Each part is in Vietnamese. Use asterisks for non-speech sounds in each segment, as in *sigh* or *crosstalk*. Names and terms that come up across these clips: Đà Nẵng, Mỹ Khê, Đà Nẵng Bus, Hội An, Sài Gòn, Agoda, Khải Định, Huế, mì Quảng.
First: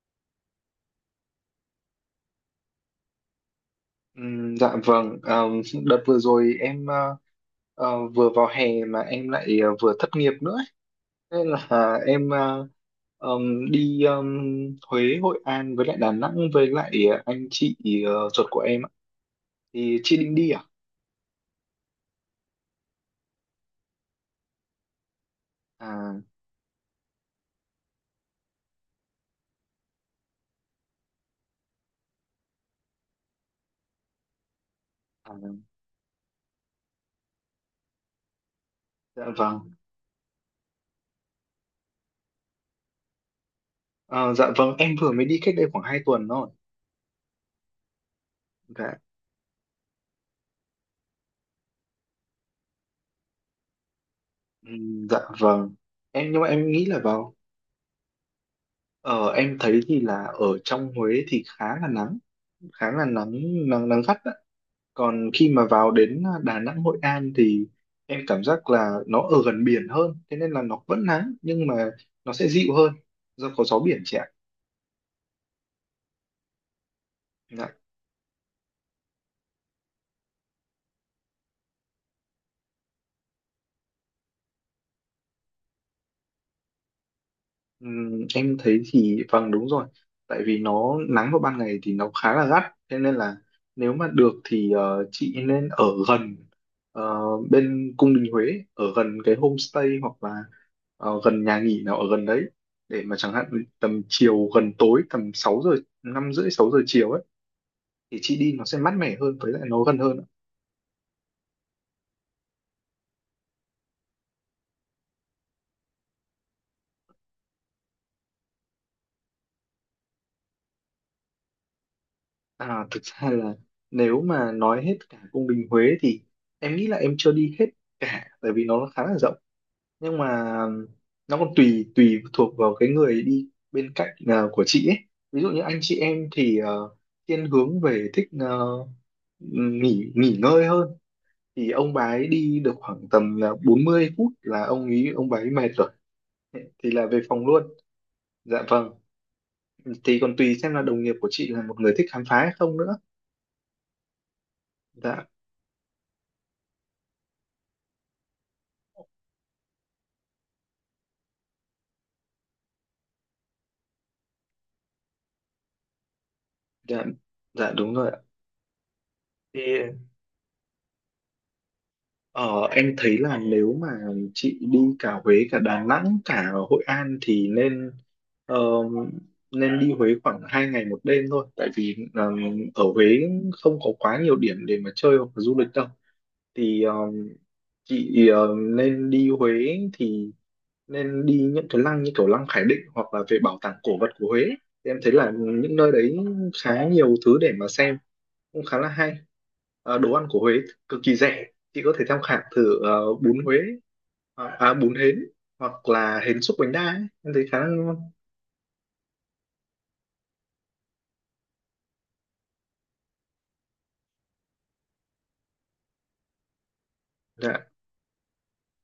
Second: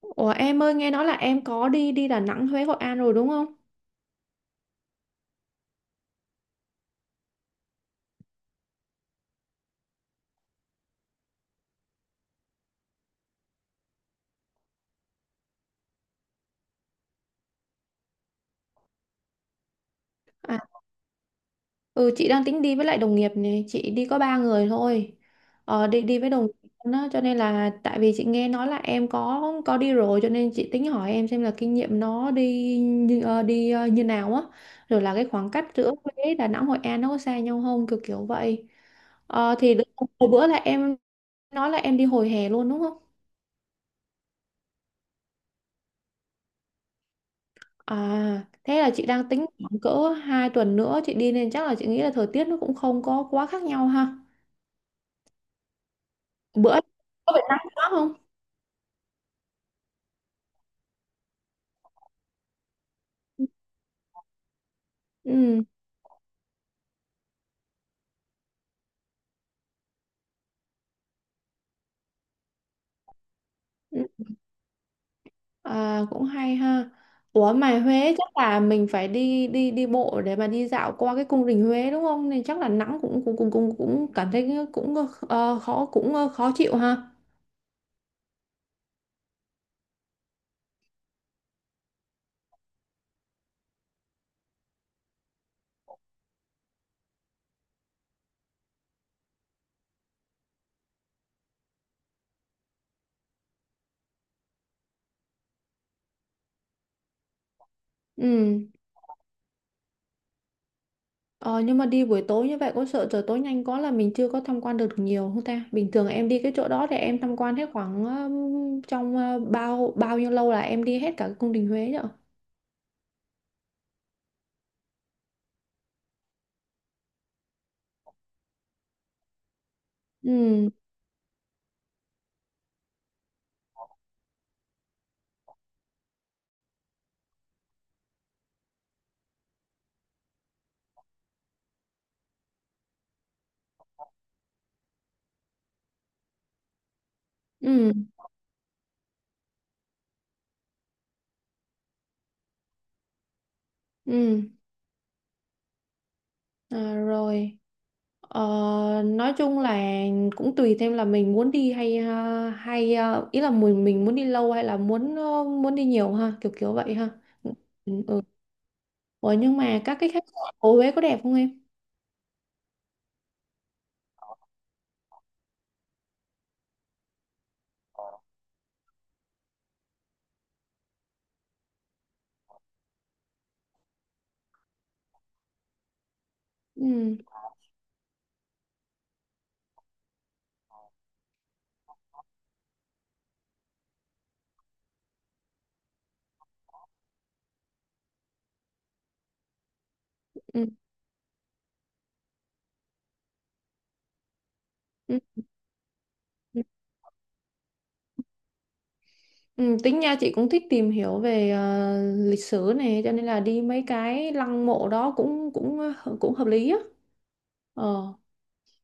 Ủa em ơi nghe nói là em có đi đi Đà Nẵng, Huế, Hội An rồi đúng không? Ừm, dạ vâng, Ờ, Đợt vừa rồi em vừa vào hè mà em lại vừa thất nghiệp nữa ấy. Nên là em đi Huế, Hội An với lại Đà Nẵng với lại anh chị ruột của em ạ. Thì chị định đi À, à? ừ chị đang tính đi với lại đồng nghiệp này, chị đi có ba người thôi. Đi À, đi với đồng nghiệp đó, cho nên là tại vì chị nghe nói là em có đi rồi cho nên chị tính hỏi em xem là kinh nghiệm nó đi như đi như nào á, rồi là cái à khoảng cách giữa Huế, Đà Nẵng, Hội An nó có xa nhau không, kiểu kiểu vậy. dạ Ờ, vâng. thì đ- hồi bữa là em nói là em đi hồi hè luôn đúng không? Ờ, dạ vâng, em vừa mới đi cách đây khoảng 2 tuần thôi. À, thế là Dạ. chị đang tính khoảng cỡ 2 tuần nữa chị đi nên chắc là chị nghĩ là thời tiết nó cũng không có quá khác nhau ha. Dạ vâng, em nhưng mà em Bữa nghĩ là có vào. bị nắng quá không? Ờ, em thấy thì là ở trong Huế thì khá là nắng, khá là nắng, nắng gắt. Còn khi Ừ. mà vào đến Đà Nẵng, Hội An thì em cảm giác là nó ở gần biển hơn, thế nên là nó vẫn nắng nhưng mà nó sẽ dịu hơn do có gió biển Ừ. chị ạ. À, cũng hay ha. Ủa Dạ. mà Huế chắc là mình phải đi đi đi bộ để mà đi dạo qua cái cung đình Huế đúng không? Nên chắc là nắng cũng cũng cũng cũng cũng cảm thấy cũng khó, cũng khó chịu ha. Em thấy thì vâng đúng rồi, tại vì nó nắng vào ban ngày thì nó khá là gắt, thế nên là nếu mà được thì chị nên ở gần ờ, bên cung đình Huế, ở gần cái homestay hoặc là gần nhà nghỉ nào ở gần đấy để mà chẳng hạn tầm chiều gần tối tầm 6 giờ, 5 rưỡi 6 giờ chiều ấy, thì chị đi Ừ. nó sẽ mát mẻ hơn với lại nó gần hơn. Ờ, nhưng mà đi buổi tối như vậy có sợ trời tối nhanh quá là mình chưa có tham quan được nhiều không ta? Bình thường em đi cái chỗ đó thì em tham quan hết khoảng trong bao bao nhiêu lâu là em đi hết cả cái cung đình Huế rồi. À, thực ra là nếu mà nói hết cả cung đình Huế thì em nghĩ là em chưa đi hết cả, tại vì nó khá là rộng, nhưng mà Ừ, nó còn tùy tùy thuộc vào cái người đi bên cạnh của chị ấy. Ví dụ như anh chị em thì thiên hướng về thích nghỉ nghỉ ngơi hơn, thì ông bà ấy đi được khoảng tầm là 40 phút là ông bà ấy mệt rồi, thì là về phòng luôn. ừ, Dạ vâng, thì còn tùy xem là đồng nghiệp của chị là một người thích khám phá hay không nữa. ừ. Dạ. À, rồi. Ờ, nói chung là cũng tùy thêm là mình muốn đi hay hay, ý là mình muốn đi lâu hay là muốn đi nhiều ha, kiểu kiểu vậy Dạ, ha. dạ đúng Ừ. rồi ạ. Ừ. Ủa nhưng mà Thì các cái khách sạn của Huế có đẹp không em? ờ, em thấy là nếu mà chị đi cả Huế cả Đà Nẵng cả Hội An thì nên, ờ, nên đi Huế khoảng hai ngày một đêm thôi, tại vì ở Huế không có quá nhiều điểm để mà chơi hoặc là du lịch đâu. Thì Ừ. Nên đi Huế thì nên đi những cái lăng như kiểu lăng Khải Định hoặc là về bảo tàng cổ vật của Huế. Thì em thấy là những nơi đấy khá nhiều thứ để mà xem, cũng khá là hay. Ờ, đồ ăn của Huế Ừ. cực kỳ rẻ, chị có thể tham khảo thử bún Huế, bún Ừ. hến Ừ. hoặc là hến xúc bánh đa ấy. Em thấy khá là ngon. Ừ, tính nha chị cũng thích tìm hiểu về lịch sử này cho nên là đi mấy cái lăng mộ đó cũng cũng ờ, cũng hợp lý á. Dạ, Ờ.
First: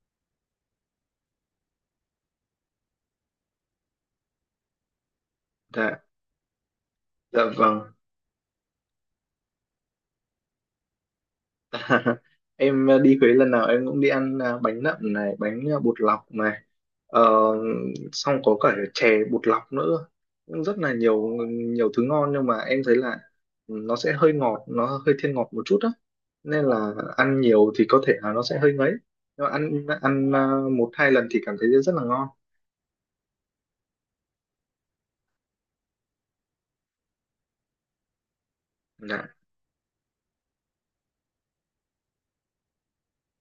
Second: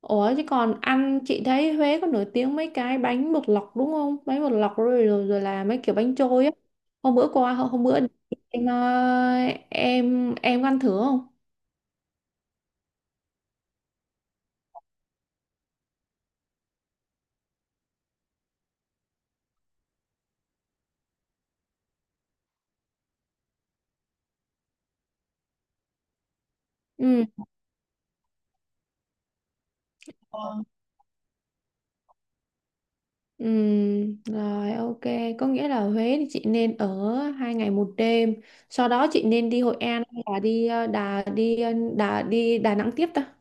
Ủa chứ còn ăn chị thấy Huế có nổi tiếng mấy cái bánh bột lọc đúng không? Bánh bột lọc rồi rồi, rồi là mấy kiểu dạ, bánh trôi á. Dạ vâng. Hôm bữa em ờ, em có ăn thử không? *laughs* Em đi Huế lần nào em cũng đi ăn bánh nậm này, bánh bột lọc này, ờ, xong có cả chè bột lọc nữa. Cũng rất là nhiều nhiều thứ ngon, nhưng mà em thấy là nó sẽ hơi ngọt, nó hơi thiên ngọt một chút á, nên là ăn nhiều thì có thể là nó sẽ hơi ngấy, nhưng mà ăn ăn Ừ. ờ, một hai lần thì cảm thấy rất là ngon. Ừ, rồi, ok, có nghĩa là Huế thì chị nên ở 2 ngày một đêm, sau đó chị Dạ. nên đi Hội An hay là đi ờ, Đà đi ờ, Đà đi Đà Nẵng tiếp ta,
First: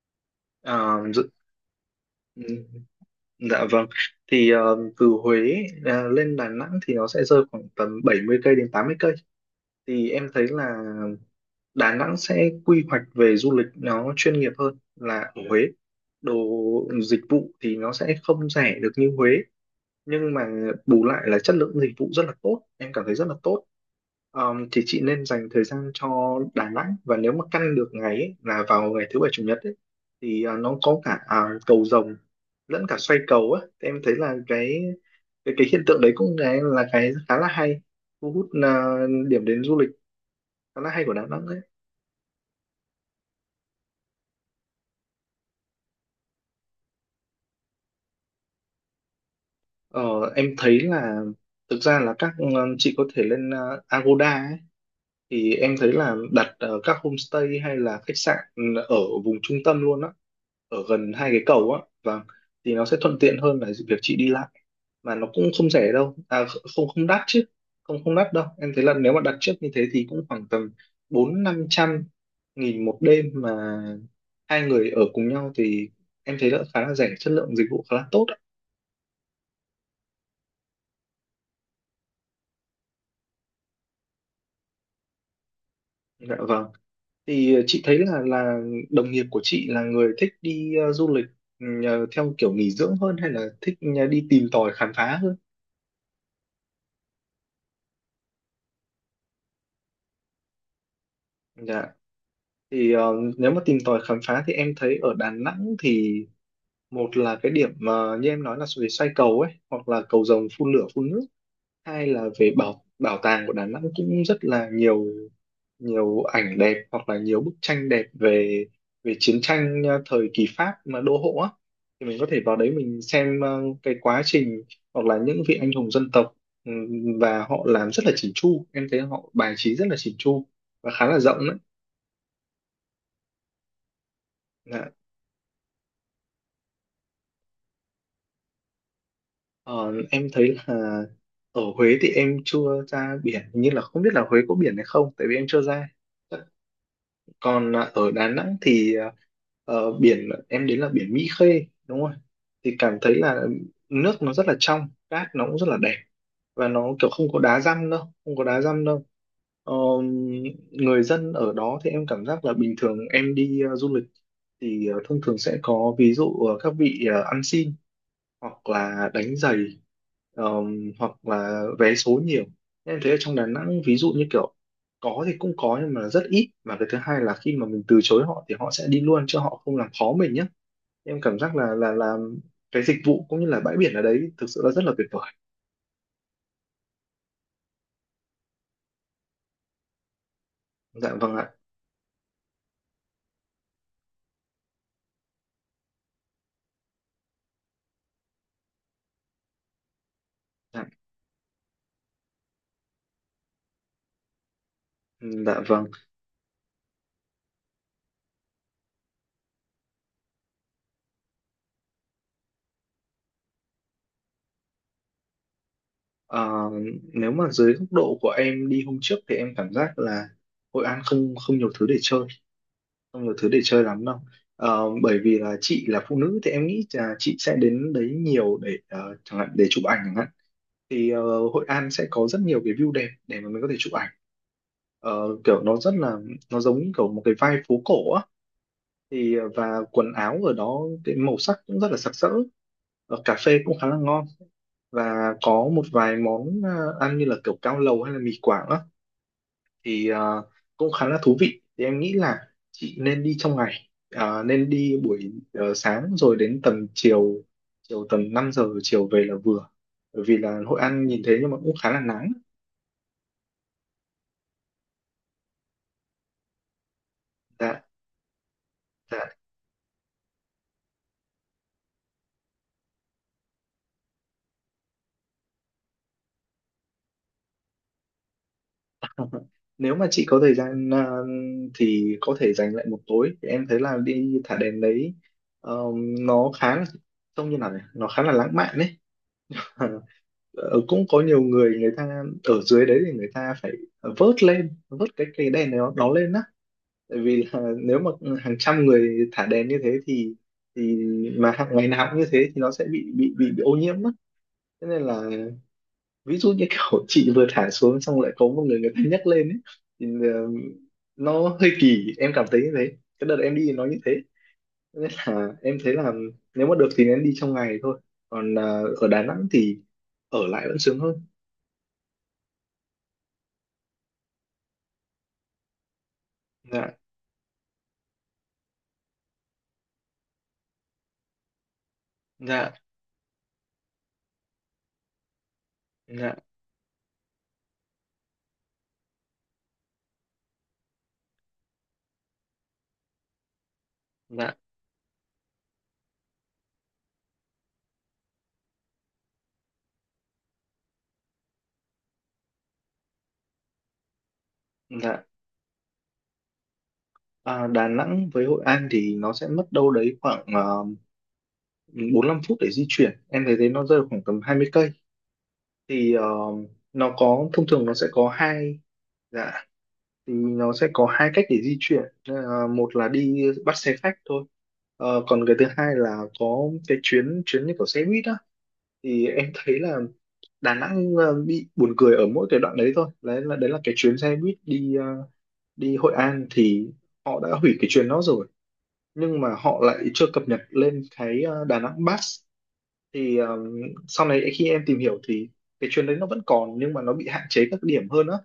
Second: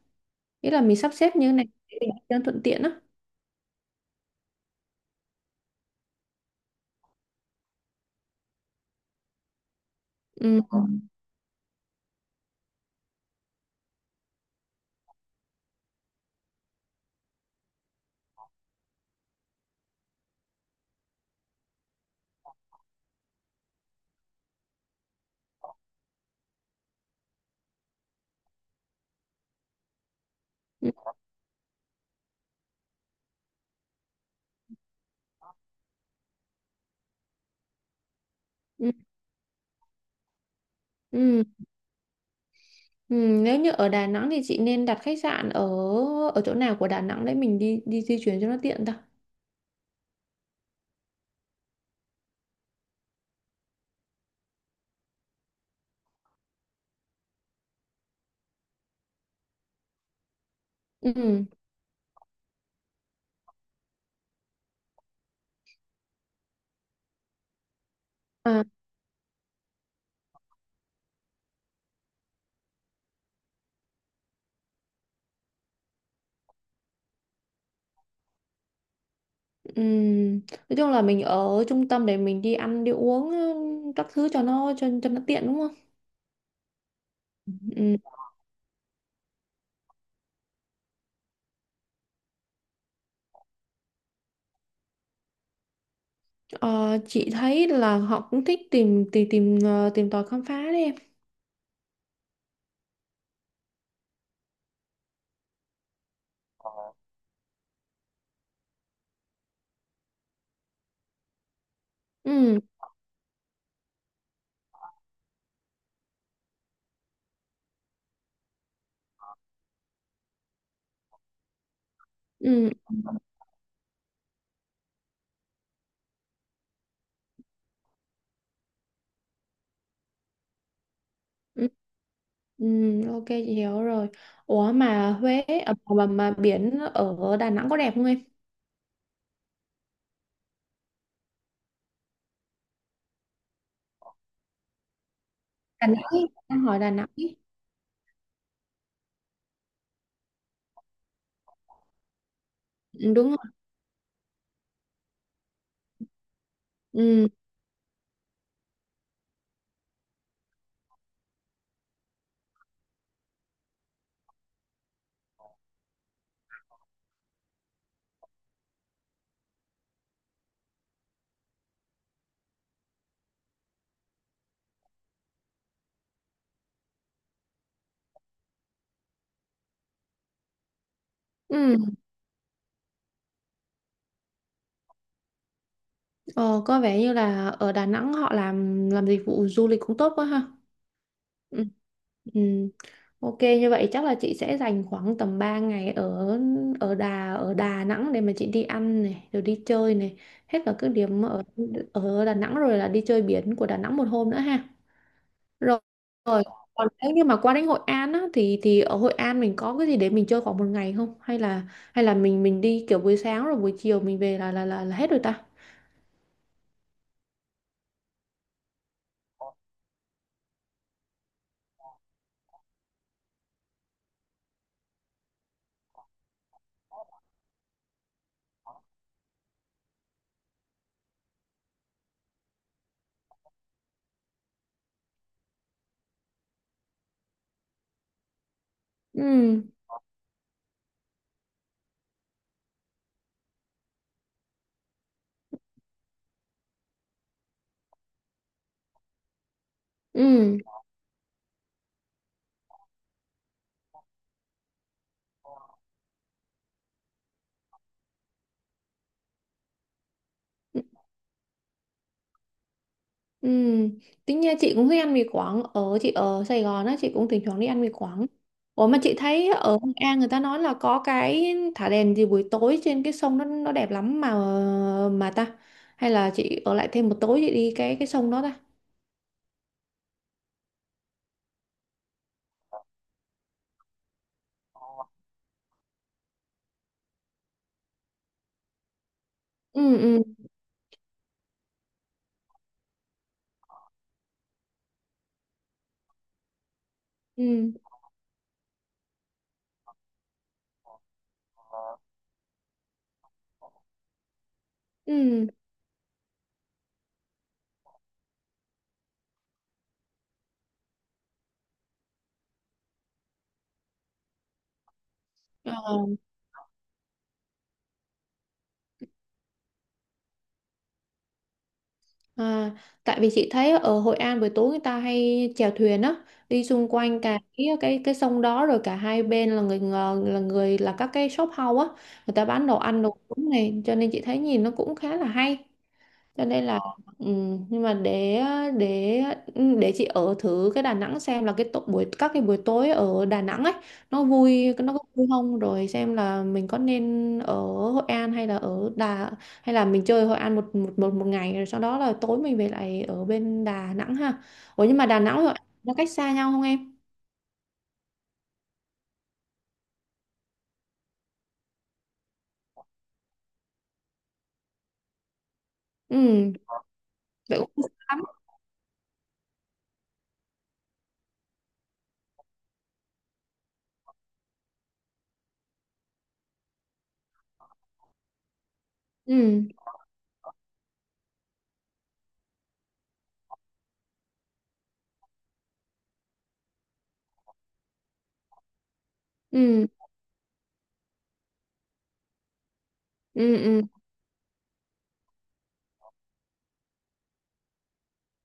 nghĩa là Ờ, mình sắp dự- xếp như thế này để cho ừ, thuận tiện á. dạ vâng, thì từ Huế lên Đà Nẵng thì nó sẽ rơi khoảng tầm 70 cây đến 80 cây. Thì em thấy Ừ. là Đà Nẵng sẽ quy hoạch về du lịch nó chuyên nghiệp hơn là ở Huế. Đồ dịch vụ thì nó sẽ không rẻ được như Huế, nhưng mà bù lại là chất lượng dịch vụ rất là tốt, em cảm thấy rất là tốt. Thì chị nên dành thời gian cho Đà Nẵng, và nếu mà căn được ngày ấy, là vào ngày thứ bảy chủ nhật ấy, thì nó Ừ. có cả cầu rồng lẫn cả xoay cầu á. Thì em thấy là cái hiện tượng đấy cũng là cái khá là hay, thu hút Ừ. Điểm đến du lịch khá là hay của Đà Ừ. Nẵng. Ừ. Nếu như ở Đà Nẵng thì chị nên đặt khách sạn ở ở chỗ nào của Đà Nẵng để mình đi đi di chuyển cho nó tiện ta. Ờ, em thấy là thực ra là chị có thể lên Agoda ấy, thì em thấy là đặt các homestay hay là khách sạn, ở vùng trung tâm luôn á, ở gần hai cái Ừ. cầu á, và thì nó sẽ thuận tiện hơn là việc chị đi lại, mà nó cũng không rẻ đâu, à không không đắt chứ, không không đắt đâu. À, Em thấy là nếu mà đặt trước như thế thì cũng khoảng tầm 400–500 nghìn một đêm, mà hai người ở cùng nhau thì em thấy là khá là rẻ, chất lượng dịch vụ khá là tốt ạ. ừ. Nói chung là mình ở trung tâm để mình đi ăn đi uống, các thứ cho nó tiện đúng không? Dạ vâng. Thì chị Ừ. thấy là đồng nghiệp của chị là người thích đi du lịch theo kiểu nghỉ dưỡng hơn hay là thích đi tìm tòi khám phá hơn? Ờ, chị thấy là họ cũng thích tìm tìm tìm ờ, tìm tòi khám phá đấy em. Dạ. Thì nếu mà tìm tòi khám phá thì em thấy ở Đà Nẵng thì, một là cái điểm mà như em nói là về xoay cầu ấy hoặc là cầu rồng phun lửa phun nước, hai là về Ừ, bảo bảo tàng của Đà Nẵng, cũng rất là nhiều, nhiều ảnh đẹp hoặc là nhiều bức tranh đẹp về, về chiến tranh thời kỳ Pháp mà đô hộ á, thì mình có thể vào ừ, đấy mình xem cái quá trình hoặc là những vị anh hùng dân tộc. Ừm, và họ làm rất là chỉn chu, em thấy họ bài trí rất là chỉn chu và khá là rộng đấy. ừ, ừ, ok chị hiểu rồi. Ủa Dạ. mà mà biển ở Đà Nẵng có đẹp không em? Ờ, em thấy là ở Huế thì em chưa ra biển, hình như là không biết là Huế có biển hay không, tại vì em chưa Đà ra. Nẵng, ý, em hỏi Đà Nẵng. Ý. Còn ở Đà Nẵng thì biển em đến là biển Mỹ Khê đúng không, thì cảm Ừ, thấy đúng là rồi. nước nó rất là trong, cát nó cũng rất là đẹp, và nó kiểu không Ừ, có đá răm đâu Không có đá răm đâu. Ờ, người dân ở đó thì em cảm giác là bình thường em đi du lịch thì thông thường sẽ có, ví dụ các vị ăn xin hoặc là đánh giày, hoặc là vé số nhiều. Em thấy ở trong Đà Nẵng ví dụ như kiểu có thì cũng có, nhưng mà rất ít, và cái thứ hai là khi mà mình từ chối họ thì họ sẽ đi luôn, chứ họ không làm khó mình nhé. Em cảm giác là ừ. là là cái dịch vụ cũng như là bãi biển ở đấy thực sự là rất là tuyệt vời. Ờ, có vẻ như là ở Đà Nẵng họ làm dịch vụ du lịch cũng tốt quá ha. Dạ vâng ạ. Ừ. Ừ. Ok, như vậy chắc là chị sẽ dành khoảng tầm 3 ngày ở ở Đà Nẵng để mà chị đi ăn này, rồi đi chơi này, hết cả Dạ, các điểm ở ở Đà Nẵng rồi là đi chơi biển của Đà Nẵng một hôm nữa ha. dạ Rồi. vâng. Rồi. Còn nếu như mà qua đến Hội An á thì ở Hội An mình có cái gì để mình chơi khoảng một ngày không? Hay là mình đi kiểu buổi sáng rồi buổi chiều mình về là hết rồi ta? Ờ, nếu mà dưới góc độ của em đi hôm trước thì em cảm giác là Hội An không không nhiều thứ để chơi, không nhiều thứ để chơi lắm đâu. Ờ, bởi vì là chị là phụ nữ thì em nghĩ là chị sẽ đến đấy nhiều để chẳng hạn để chụp ảnh chẳng hạn, thì Hội An sẽ có rất nhiều cái view đẹp để mà mình có thể chụp ảnh. Ờ, kiểu nó rất là, nó giống như kiểu một cái vibe phố cổ á, thì Ừ. và quần áo ở đó cái màu sắc cũng rất là sặc sỡ. Ờ, cà phê cũng khá là ngon, và có một vài món ăn như là kiểu cao lầu hay là mì Quảng á, thì Ừ. cũng khá là thú vị. Thì em nghĩ là chị nên đi trong ngày. Ờ, nên đi buổi sáng rồi đến tầm chiều, chiều tầm 5 giờ chiều về là vừa, bởi vì là Hội An nhìn thế nhưng mà cũng khá là nắng. Ừ. Tính nha chị cũng thích ăn mì Quảng, chị ở Sài Gòn á, chị cũng thỉnh thoảng đi Dạ. ăn mì Quảng. Ủa mà chị Dạ. thấy ở Hội An người ta nói là có cái thả đèn gì buổi tối trên cái sông nó đẹp lắm mà ta, hay là chị ở lại thêm một tối chị đi cái sông đó ta? *laughs* Nếu mà chị có thời gian thì có thể dành lại một tối, thì em thấy là đi thả đèn đấy, ờ, nó khá là, trông như nào nhỉ, nó khá là lãng mạn đấy. Ừ. *laughs* Ừ. Ờ, cũng có nhiều người, người ta ở dưới đấy thì người ta phải vớt lên, vớt cái cây đèn này nó lên á, tại vì là Ừ. nếu mà hàng trăm người thả đèn như thế thì mà hàng ngày nào cũng như thế thì nó sẽ bị ô nhiễm mất, thế nên là Ừ. ví dụ như kiểu *laughs* chị vừa thả xuống xong lại có một người, người ta nhấc lên ấy, thì ờ, nó hơi kỳ, em cảm thấy như thế, cái đợt em đi nó như thế, nên là em thấy Ờ. là nếu mà được thì nên đi trong ngày thôi. Còn ở Đà Nẵng thì ở lại vẫn sướng hơn. À, tại vì chị thấy ở Hội An buổi tối người ta hay chèo thuyền á, đi xung Dạ. quanh cả cái sông đó rồi cả hai bên là là người, là các cái shop house á, người ta bán Dạ. đồ ăn đồ uống này, cho nên chị thấy nhìn nó cũng khá là hay, Dạ. cho nên là ừ, nhưng mà để để chị ở thử cái Đà Nẵng xem là buổi các cái buổi tối ở Đà Nẵng ấy Dạ. Nó có vui không, rồi xem là mình có nên ở Hội An hay là mình chơi Hội An một ngày rồi sau đó là tối mình về lại ở bên Đà Nẵng ha. Ủa nhưng mà Đà Dạ. Nẵng với Hội An nó cách xa nhau không em? À, Đà Nẵng với Hội An thì nó sẽ mất đâu đấy khoảng, uh, 45 phút để di chuyển, em thấy thế, nó rơi vào khoảng tầm 20 cây. Thì Ừ, nó có, vậy thông cũng thường không nó sẽ xa lắm. có hai. Dạ, thì nó sẽ có hai cách để di chuyển. Nên một là đi bắt xe khách thôi. Ờ, còn cái thứ hai là có cái chuyến chuyến như kiểu xe buýt á, thì em Ừ. thấy là Đà Nẵng bị buồn cười ở mỗi cái đoạn đấy thôi, đấy là cái chuyến xe buýt đi đi Hội An, thì họ đã hủy cái chuyến đó rồi, nhưng mà họ Ừ. lại chưa cập nhật lên cái Đà Nẵng Bus. Thì Ừ. Ừ. sau này khi em tìm hiểu thì cái chuyến đấy nó vẫn còn, nhưng mà nó bị hạn chế các điểm hơn á.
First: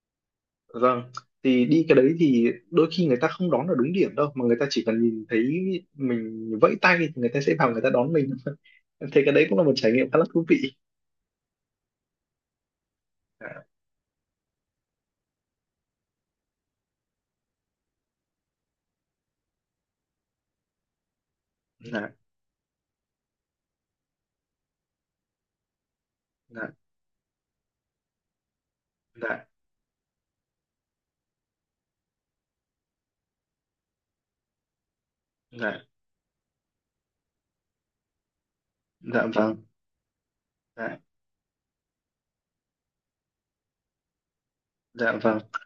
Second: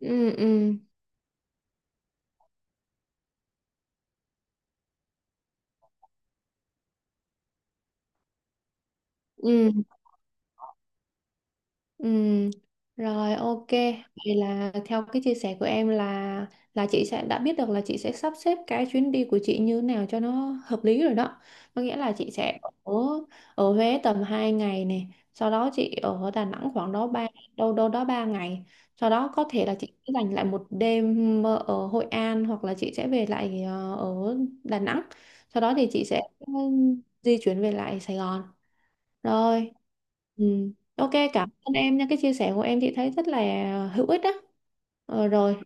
Ừ. Ừ. Vâng, thì đi cái đấy thì đôi khi người ta không đón ở đúng điểm đâu, mà người ta chỉ cần nhìn thấy mình vẫy tay thì người ta sẽ vào, người ta đón mình. *laughs* Thế cái đấy cũng là một Ừ. trải nghiệm khá là thú vị. Ừ, rồi, Dạ, ok. Vậy là theo cái chia sẻ của em là chị sẽ đã biết được là chị sẽ sắp xếp cái chuyến đi của chị như thế nào cho nó hợp lý rồi đó. Có nghĩa dạ, là chị sẽ ở ở Huế tầm 2 ngày này, sau đó chị ở Đà dạ, Nẵng khoảng đó ba đâu đâu đó 3 ngày. Sau đó có dạ, thể là chị sẽ dành lại một đêm ở Hội An hoặc là chị sẽ về lại ở Đà Nẵng. Sau đó dạ, thì chị sẽ di chuyển về lại Sài Gòn. dạ vâng, Rồi. Ừ. dạ, Ok, cảm ơn em nha. Cái chia sẻ của em chị thấy rất là hữu ích á. dạ vâng. Rồi,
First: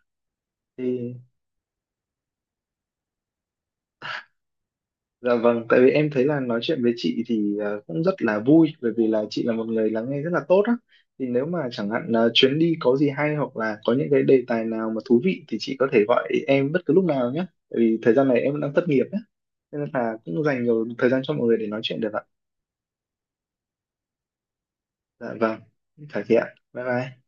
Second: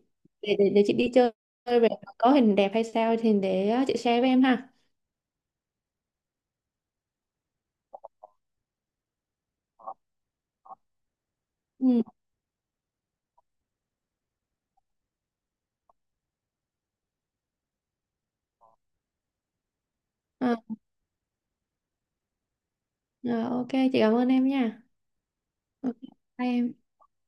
để chị đi Thì chơi về có hình đẹp hay sao thì để chị share với em ha. dạ vâng, tại vì em thấy là nói chuyện với chị thì cũng rất là vui, bởi vì là chị là một người lắng nghe rất là tốt á. Thì nếu mà chẳng Ừ. hạn chuyến đi có gì hay hoặc là có những cái đề tài nào mà thú vị thì chị có thể gọi em bất cứ lúc nào nhé. Tại vì thời gian này em đang thất nghiệp á. Nên là cũng Ờ, dành nhiều thời gian cho mọi người để nói chuyện được ạ. ờ, ok, chị cảm ơn em nha. Dạ vâng, Ok, phải thế ạ. bye em. Bye bye.